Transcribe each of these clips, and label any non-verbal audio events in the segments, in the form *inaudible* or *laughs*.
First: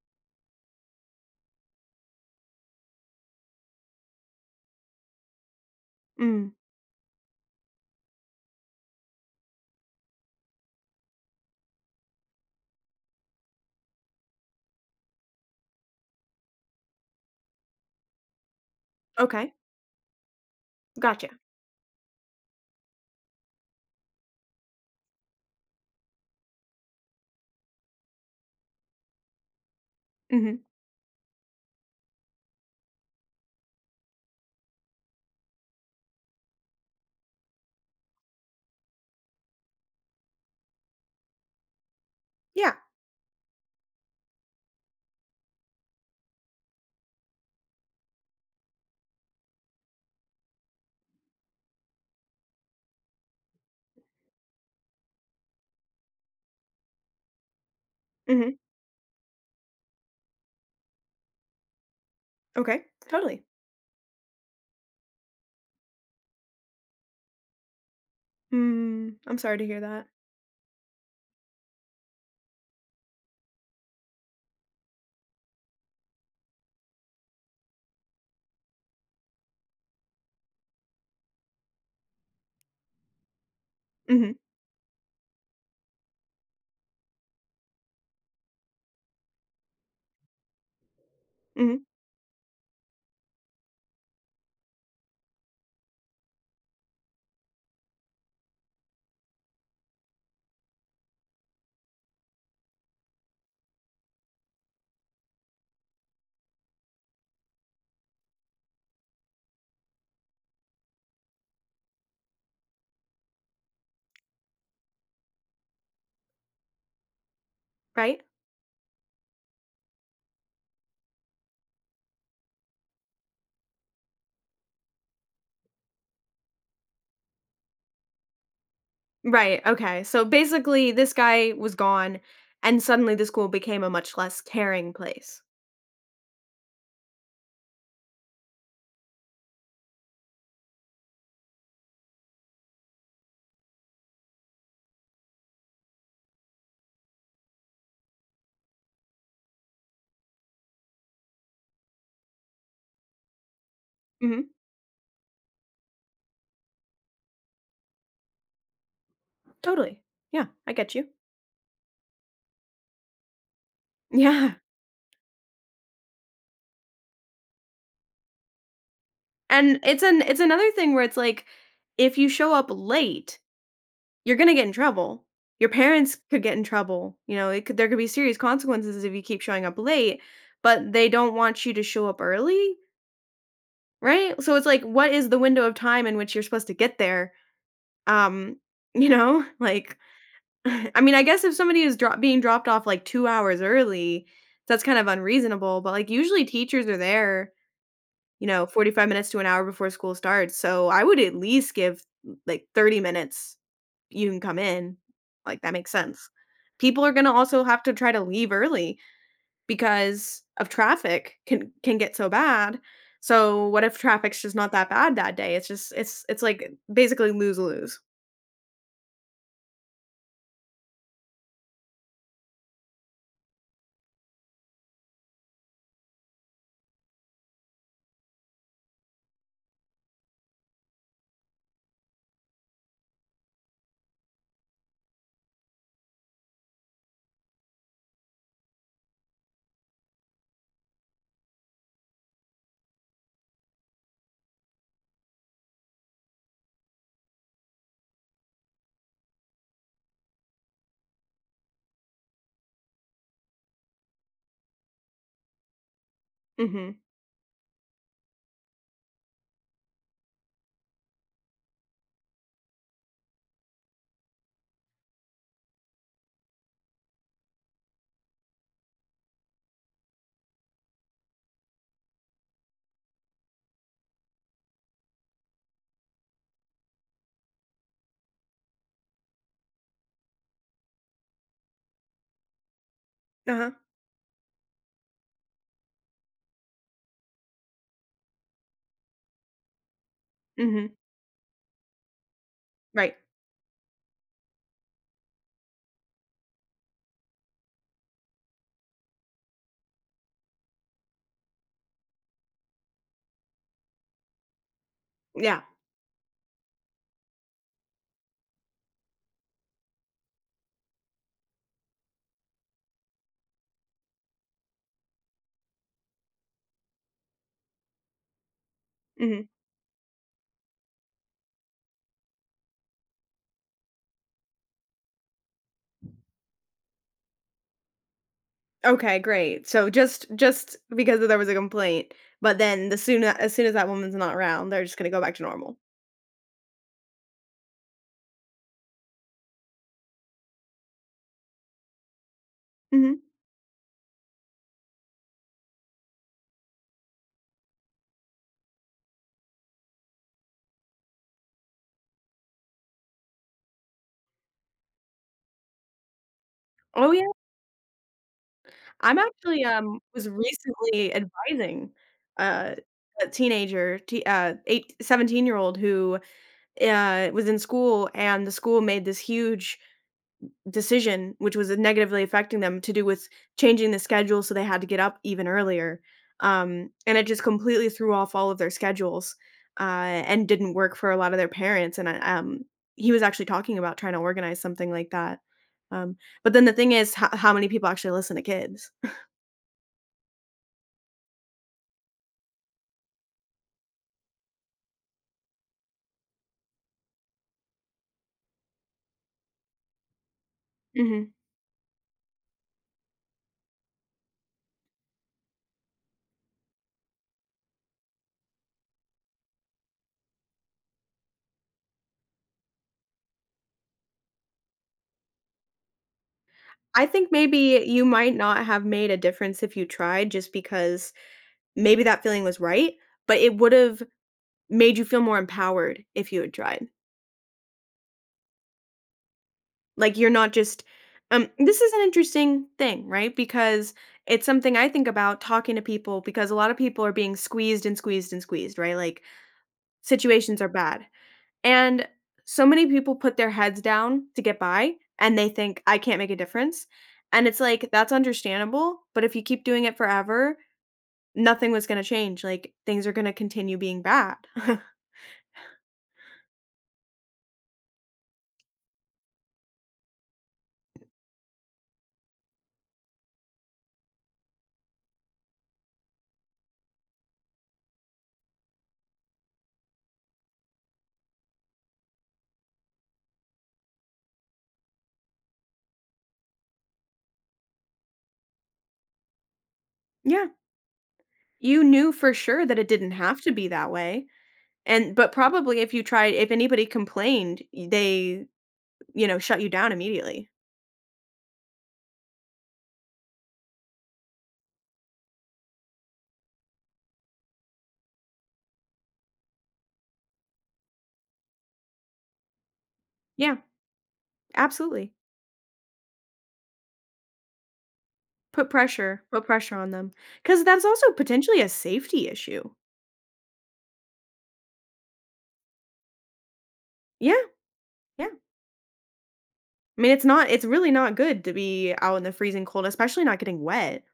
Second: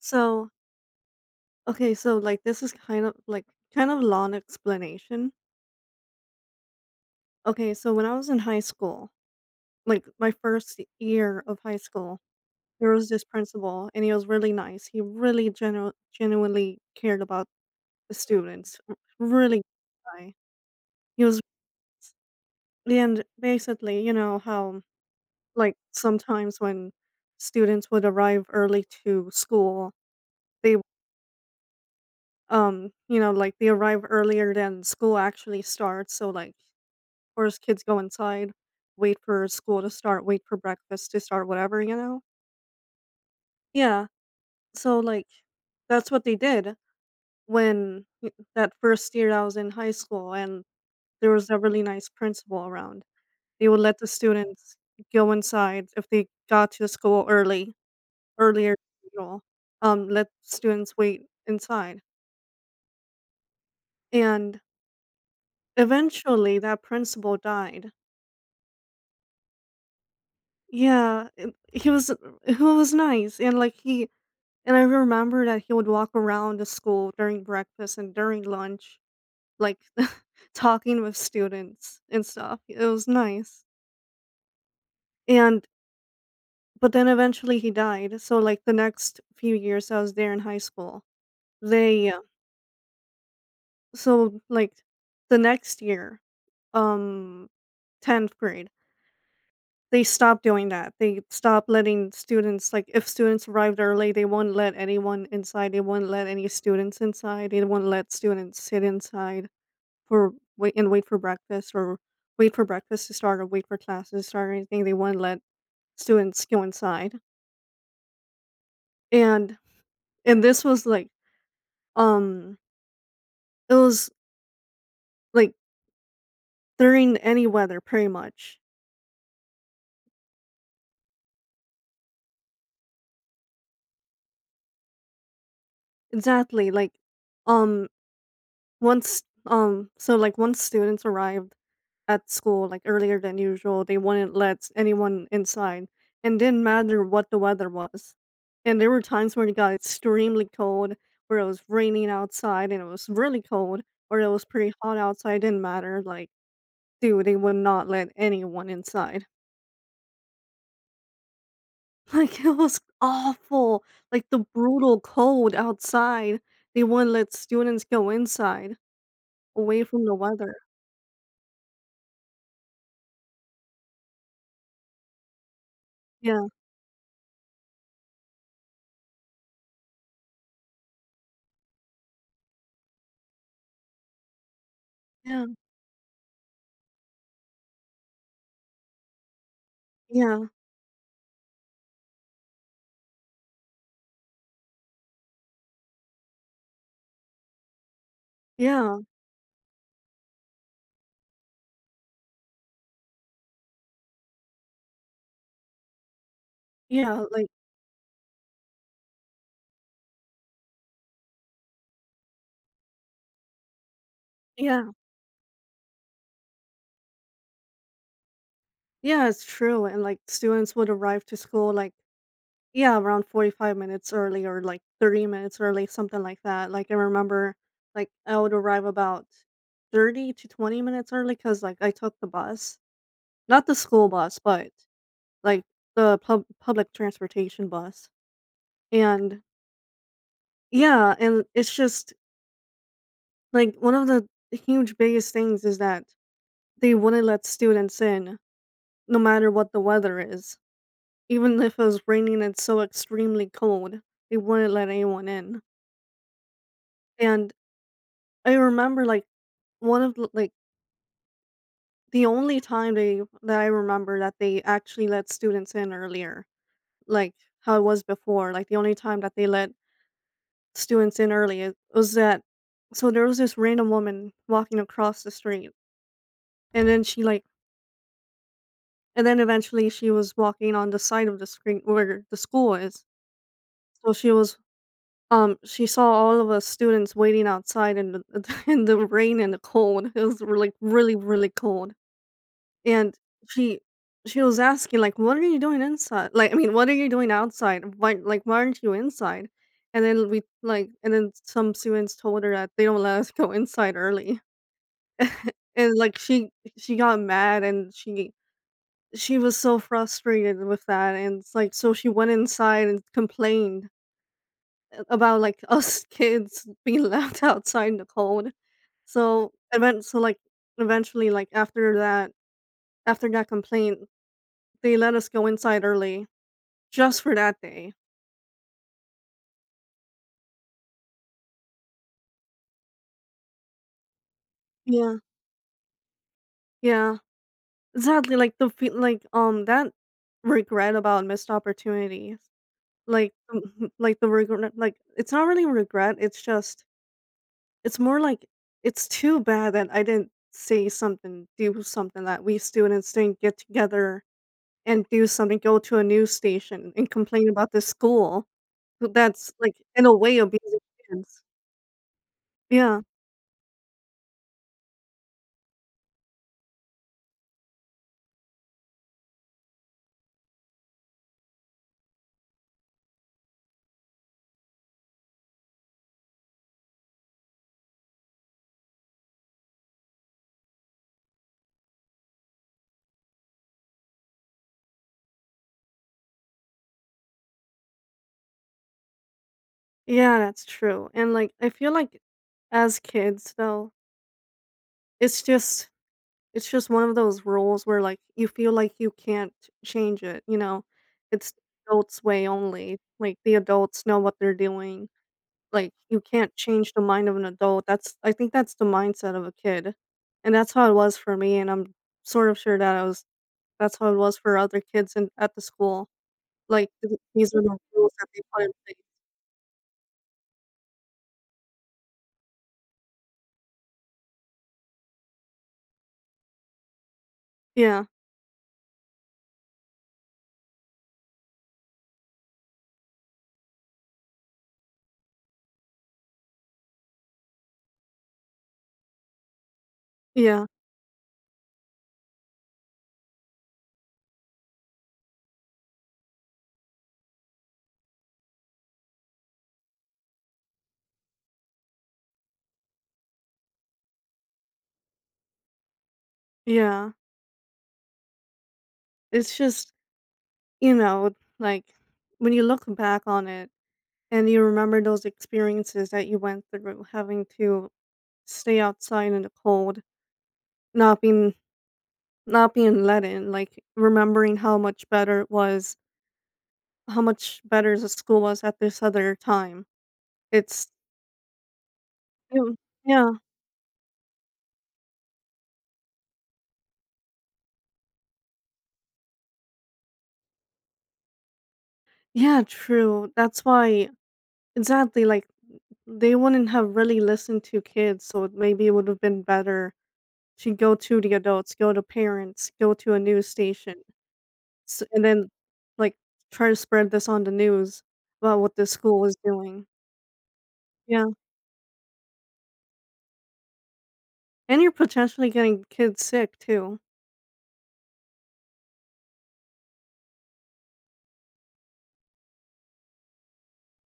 So, okay, so like this is kind of kind of long explanation. Mm, Okay, so when I was in high school, like my first year of high school, there was this principal and he was really nice. He really genuinely cared about the students. Okay, Really guy. He gotcha. was, and basically, you know, how like sometimes when students would arrive early to school, Mhm. they you know, like they arrive earlier than school actually starts, or as kids go inside, wait for school to start, wait for breakfast to start, whatever, you know? Yeah. Yeah. So, like, that's what they did when y- that first year I was in high school, and there was a really nice principal around. They would let the students go inside if they got to school early, Mhm. earlier than usual, let students wait inside. Okay, totally. And eventually that principal died. Mm, I'm sorry to hear that. Yeah, he was nice. And I remember that he would walk around the school during breakfast and during lunch, like *laughs* talking with students and stuff. It was nice. Mhm, And but then eventually he died. So like the next few years I was there in high school, mhm. they so like the next year, um, tenth grade, they stopped doing that. They stopped letting students, like, if students arrived early, they wouldn't let anyone inside. They wouldn't let any students inside. They wouldn't let students sit inside for wait and wait for breakfast, or wait for breakfast to start, or wait for classes to start, or anything. They wouldn't let students go inside. Right? And and this was like, um it was like during any weather pretty much. Right, okay, so basically this guy was gone, and suddenly the school became a much less caring place. Exactly. Like, um once so like once students arrived at school, like, earlier than usual. They wouldn't let anyone inside, and didn't matter what the weather was. And there were times when it got extremely cold, where it was raining outside and it was really cold, or it was Mhm, pretty hot outside. Didn't matter. Like, dude, they would not let anyone inside. *laughs* totally. Yeah, I get you. Like, it was awful. *laughs* Like the Yeah, brutal cold outside. They wouldn't let students go inside, and away it's from the an it's weather. another thing where it's like, if you show up late you're gonna get in trouble. Your parents could Yeah, get in trouble. You know, it could there could be serious consequences if you keep showing up late, but they don't want you to show up early, right? So it's like, what is the yeah, window of time in which you're supposed to get there? Um, you know, *laughs* like, yeah, *laughs* I mean, I guess if somebody is drop being dropped off like 2 hours early, that's kind of unreasonable. But like, usually teachers are there, you know, yeah, 45 minutes to an hour before school starts. So I would at least give like 30 minutes you can come in, like, that makes sense. People are yeah. gonna Like, also have to try to leave early because of traffic can get so bad. So, what if traffic's just not yeah. that bad that day? It's just it's, like, basically lose-lose. Yeah, it's true. And like students would arrive to school, like, yeah, around 45 minutes early or like 30 minutes early, something like that. Like, I remember, like, I would arrive about 30 to 20 minutes early, cuz like I took the bus, not the school bus, but like the public transportation bus. And yeah, and it's just like one of the huge biggest things is that they wouldn't let students in no matter what the weather is. Even if it was raining and so extremely cold, they wouldn't let anyone in. Mhm. And I remember, like, like the only time they that I remember that they actually let students in earlier, like how it was before. Like the only time that they let students in early was that, so there was this random woman walking across the street, and then she like and then eventually she was walking on the side of the street where the school is. Uh-huh. So she was she saw all of us students waiting outside in the *laughs* in the rain and the cold. It was, like, Mhm. really, really cold. And Right. she she was asking, like, "What are you doing inside? Like, I mean, what are you doing outside? Why, like, why aren't you inside?" And then we, like, and then some students told her that they don't let us *laughs* go inside early. Yeah. And like she got mad, and she was so frustrated with that. And it's like so she went inside and complained about, like, us *laughs* kids being left *laughs* outside in the cold. Mhm. So event so like Eventually, like, after that complaint, they let us go inside early just for that day. Okay, great. So, just because there was a complaint, but then the soon as that woman's not around, they're just gonna Yeah. go back to normal. Yeah. Exactly. Like that regret about missed opportunities. Mhm. Like, *laughs* like, the regret, like, it's not really regret, it's more like, it's too bad that I didn't say something, do something, that we students didn't get together and do something, go to a news station, and Oh, yeah. complain about the school. But I'm that's, actually, like, in a was way, abusing recently kids. advising, uh, Yeah. a teenager, te eight 17-year-old who, was in school, and the school made this huge decision, which was negatively affecting them, to do with changing the schedule so they had to get up even earlier, and it just completely threw off all of their schedules, and didn't work for a lot of their parents, and he was actually talking about trying to organize something like that, um, but then the thing is, ho how many people actually listen to kids? Yeah, that's true, and, like, I feel like, as kids, though, it's just it's just one of those rules where, like, you feel like you can't change it, you know? *laughs* It's adults' way only, like, the adults know what they're doing, like, you can't change the mind of an adult. That's I think that's the mindset of a kid, and that's how it was for me, and I'm sort of sure that I was that's how it was for other kids in at the school. Like, I th think these are the maybe you rules that might they put not in have place. made a difference if you tried just because maybe that feeling was right, but it would've made you feel more empowered if you had tried. Yeah, Like, you're not just this is an interesting thing, right? Because it's something I think about talking to people because a lot of people are being squeezed and squeezed and squeezed, right? Like, situations yeah, are bad. And so many people put their heads down to get by and they think, I can't make a difference. And it's like, that's understandable. But if you keep doing it forever, nothing was gonna change, like, things are gonna continue being bad. *laughs* yeah. It's just, you know, like, when you look back on it and you remember those experiences that you went through, having to stay outside in the cold, not being not being let in, like, remembering how much better it was, how much better the school was at this other time. Yeah. It's You knew for it sure w that it didn't Yeah. have to be that way, and but probably if you tried if anybody complained, y they, you know, shut you down immediately. Yeah, true. That's why, exactly, like they wouldn't have really listened to kids, so it maybe it would have been better to go to the adults, go to parents, go to a news Yeah, station, s absolutely. and then, like, try to spread this on the news about what the school was Put pressure doing. on them because that's also Yeah, potentially a safety issue. and you're potentially getting kids sick too. Yeah, yeah. I mean, it's really not good to be out in the freezing cold, especially not getting wet.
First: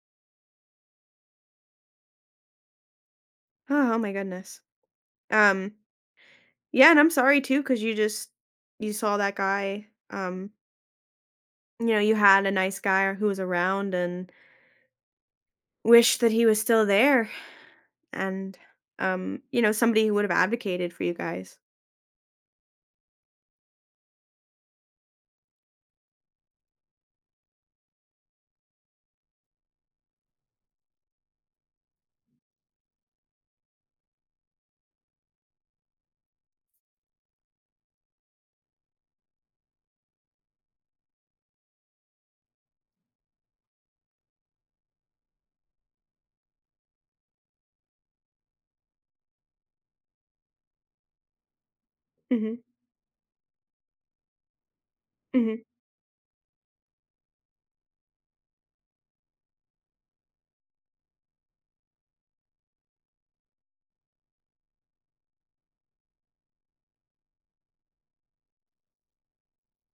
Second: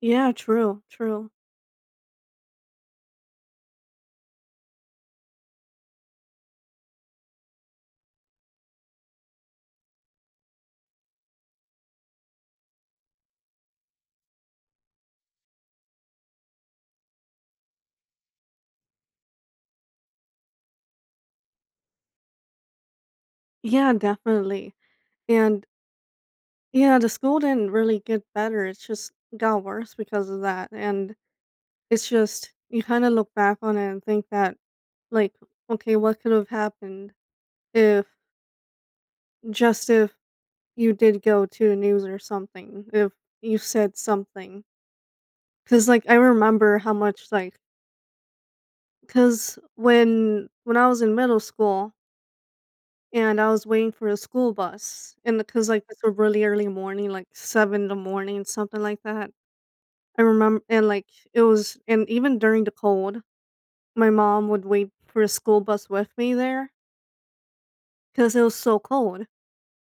Yeah, true, true. Oh, oh my goodness. Um, yeah, and I'm sorry too, because you just you saw that guy, you know, you had a nice guy who was around and wish that he was still there and, you know, somebody who would have advocated for you guys. Yeah, definitely, and, yeah, the school didn't really get better, it just got worse because of that, and it's just, you kinda look back on it and think that, like, "Okay, what could have happened?" if, just, if you did go to the news or something, if you said something. Cause, like, I remember how much, like, cause when I was in middle school Mhm, and I was waiting for a school bus, and mhm. because like it's a really early morning, like 7 in the morning, something like that. I remember, and like it was, and even during the cold, my mom would wait for a school bus with me there because it was so cold.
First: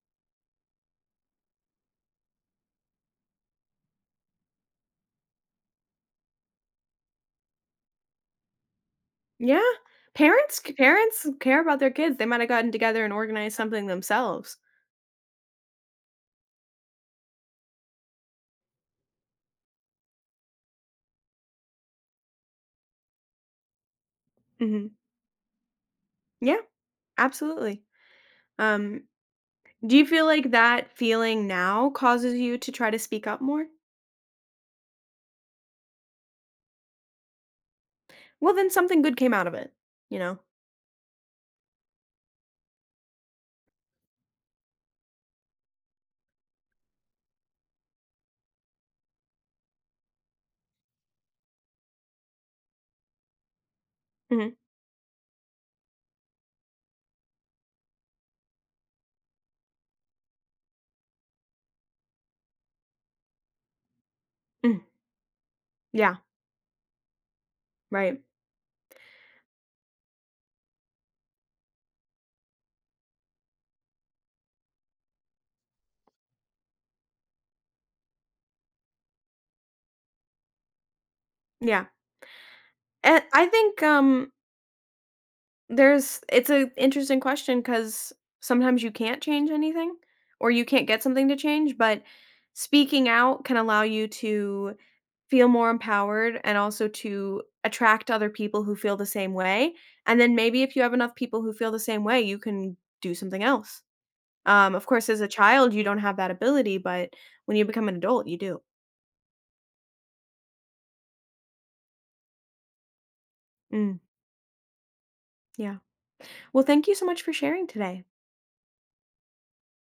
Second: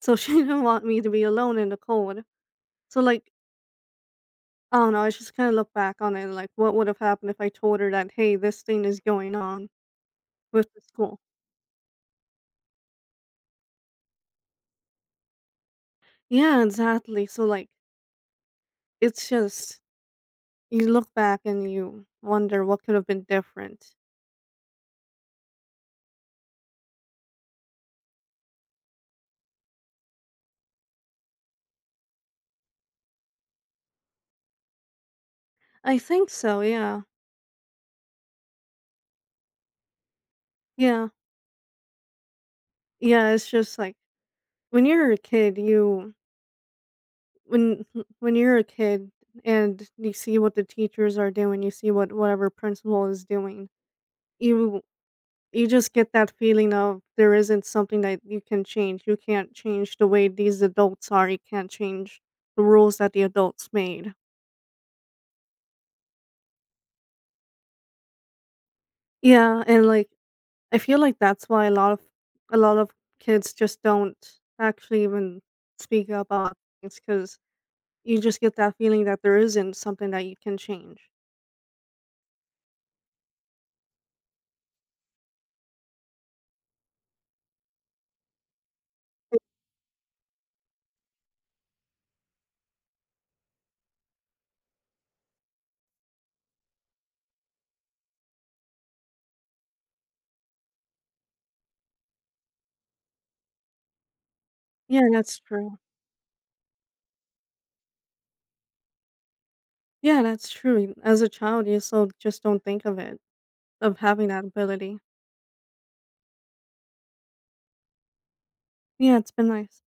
So *laughs* she didn't want me to be alone in the cold. So like Oh no, I just kinda look back on it and, like, what would have happened if I told her that, "Hey, this thing is going Yeah. on with the school." Parents care about their kids. They might have gotten together and organized something themselves. Yeah, exactly. So, like, it's just, you look back and you wonder what could have been different. Mhm. Yeah, absolutely. Um Do you feel like that feeling now causes you to try to speak up more? I think so, yeah. Well, then something good came out of it, you know? Yeah. Yeah, it's just like, when you're a kid, you when when you're a kid, and you see what the teachers are doing, you see what, whatever, principal is doing, Mhm, you You just get that feeling of there isn't something that you can change. You can't change the way these adults are. You can't change the rules that the adults made. mm, yeah, right, Yeah, and like, I feel like that's why a lot of kids just don't actually even speak about things because you just get that feeling that there isn't something that you can change. yeah. And I think, there's it's an interesting question because sometimes you can't change anything or you can't get something to change, but speaking out can allow you to feel more empowered and also to attract other people who feel the same way, and then maybe if you have enough people who feel the same way, you can do something else. Of course, Yeah, as a that's child, true. you don't have that ability, but when you become an adult, you do. Yeah, that's true. As a child, you so just don't think of it, Mm, of having that ability. yeah. Well, thank you so much for sharing today. Yeah, it's been nice.